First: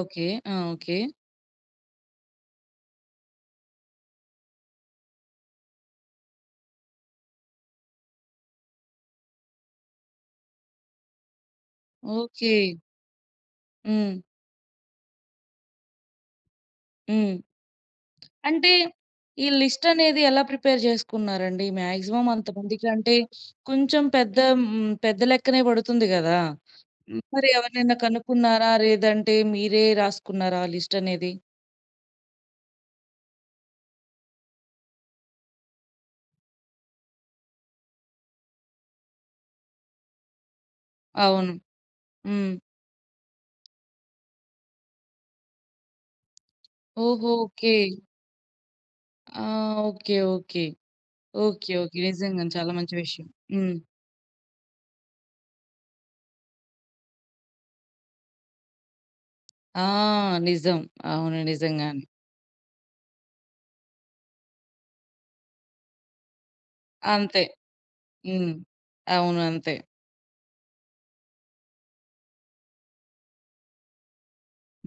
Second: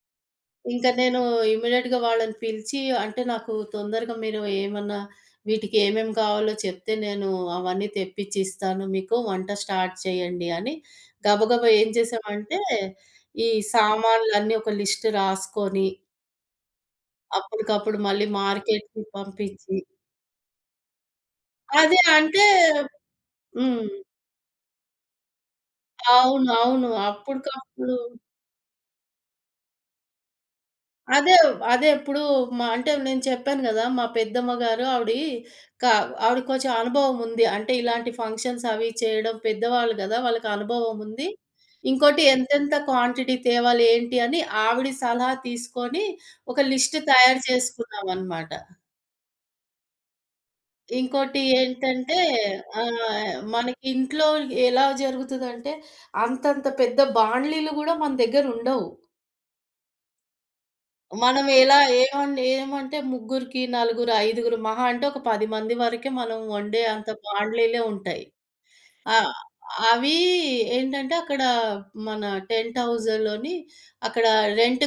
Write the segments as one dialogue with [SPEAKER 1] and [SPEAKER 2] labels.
[SPEAKER 1] Okay. ఆ!
[SPEAKER 2] ఇంక
[SPEAKER 1] okay.
[SPEAKER 2] నేనూ ఇమీడియేట్‌గా వాళ్ళని పిలిచీ, అంటే నాకు తొందరగా మీరు ఏమన్నా, వీటికేమేం కావాలో చెప్తే, నేనూ అవన్నీ తెప్పిచ్చిస్తాను మీకు, వంట స్టార్ట్ చేయండి అని, గబగబా ఏం జేసామంటే,
[SPEAKER 1] ఓకే.
[SPEAKER 2] ఈ
[SPEAKER 1] హ్మ్.
[SPEAKER 2] సామాన్లన్నీ ఒక లిస్ట్ రాసుకొని...
[SPEAKER 1] హ్మ్.
[SPEAKER 2] అప్పుడికప్పుడు మళ్ళీ
[SPEAKER 1] అంటే,
[SPEAKER 2] మార్కెట్టుకి
[SPEAKER 1] ఈ
[SPEAKER 2] పంపిచ్చి.
[SPEAKER 1] లిస్టనేది ఎలా ప్రిపేర్ జేసుకున్నారండి?
[SPEAKER 2] అదే
[SPEAKER 1] మ్యాగ్జిమం
[SPEAKER 2] అంటే
[SPEAKER 1] అంతమందికంటే,
[SPEAKER 2] హ్మ్.
[SPEAKER 1] కొంచెం పెద్ద హ్మ్, పెద్ద లెక్కనే బడుతుంది గదా!
[SPEAKER 2] అవును. అవును.
[SPEAKER 1] హ్మ్. మరి
[SPEAKER 2] అప్పుడికప్పుడు
[SPEAKER 1] ఎవరినైనా కనుక్కున్నారా? లేదంటే మీరే రాసుకున్నారా? లిస్టనేది.
[SPEAKER 2] అదే వ్ అదే ఇప్పుడూ మా అంటే, నేను చెప్పాను గదా! మా పెద్దమ్మ గారు ఆవిడి కావ్ ఆవిడికి కొంచెం అనుభవం ఉంది. అంటే, ఇలాంటి ఫంక్షన్సవీ చేయడం, పెద్దవాళ్ళు గదా! వాళ్ళకనుభవముంది,
[SPEAKER 1] అవును.
[SPEAKER 2] ఇంకోటి,
[SPEAKER 1] హ్మ్.
[SPEAKER 2] ఎంతెంత క్వాంటిటీ తేవాలి, ఏంటి అని, ఆవిడి సలహా తీసుకొని, ఒక లిస్ట్
[SPEAKER 1] ఓహో!
[SPEAKER 2] తయారు
[SPEAKER 1] ఓకే.
[SPEAKER 2] చేసుకున్నామనమాట.
[SPEAKER 1] ఆ! ఓకే. ఓకే.
[SPEAKER 2] ఇంకోటి
[SPEAKER 1] ఓకే. ఓకే.
[SPEAKER 2] ఏంటంటే,
[SPEAKER 1] నిజంగండి, చాలా మంచి విషయం.
[SPEAKER 2] ఆహ్,
[SPEAKER 1] హ్మ్.
[SPEAKER 2] మనకింట్లో ఎలా జరుగుతదంటే, అంతంత పెద్ద బాండీలు గూడా మన దెగ్గరుండవు.
[SPEAKER 1] ఆ! నిజం. అవును
[SPEAKER 2] మనం ఎలా,
[SPEAKER 1] నిజంగానే.
[SPEAKER 2] ఏమండి, ఏమంటే, ముగ్గురికి, నలుగురు, ఐదుగురు, మహా అంటే, ఒక 10 మంది వరకే, మనం వండే అంత
[SPEAKER 1] అంతే.
[SPEAKER 2] బాండీలే ఉంటాయి.
[SPEAKER 1] హ్మ్.
[SPEAKER 2] ఆహ్,
[SPEAKER 1] అవును అంతే.
[SPEAKER 2] అవీ ఏంటంటే, అక్కడా మన టెంట్ హౌజులోని అక్కడ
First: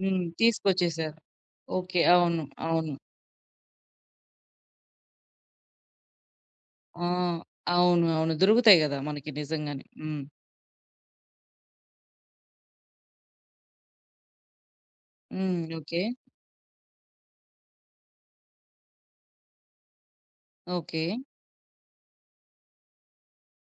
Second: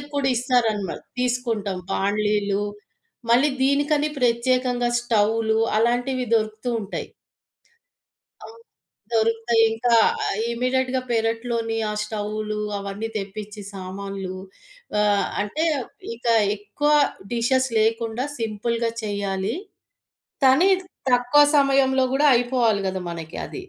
[SPEAKER 1] హ్మ్. తీసుకొచ్చేసారు.
[SPEAKER 2] తీసుకుంటాం
[SPEAKER 1] ఓకే. అవును.
[SPEAKER 2] బాండీలు,
[SPEAKER 1] అవును.
[SPEAKER 2] మళ్ళీ దీనికని ప్రత్యేకంగా స్టవ్వులు, అలాంటివి దొరుకుతూ
[SPEAKER 1] ఆ!
[SPEAKER 2] ఉంటాయి.
[SPEAKER 1] అవును. అవును.
[SPEAKER 2] ఆ!
[SPEAKER 1] దొరుకుతాయి గదా! మనకి నిజంగానే.
[SPEAKER 2] దొరుకుతాయింకా
[SPEAKER 1] హ్మ్.
[SPEAKER 2] ఆహ్, ఇమీడియేట్‌గా పెరట్లోని ఆ స్టవ్వులు, అవన్నీ తెప్పిచి సామాన్లు, ఆహ్,
[SPEAKER 1] హ్మ్.
[SPEAKER 2] అంటే,
[SPEAKER 1] ఓకే.
[SPEAKER 2] ఇంకా ఎక్కువ డిషెస్ లేకుండా, సింపుల్‌గా చెయ్యాలి. తనీ
[SPEAKER 1] ఓకే.
[SPEAKER 2] తక్కువ సమయంలో గూడా అయిపోవాలి గదా! మనకి అది.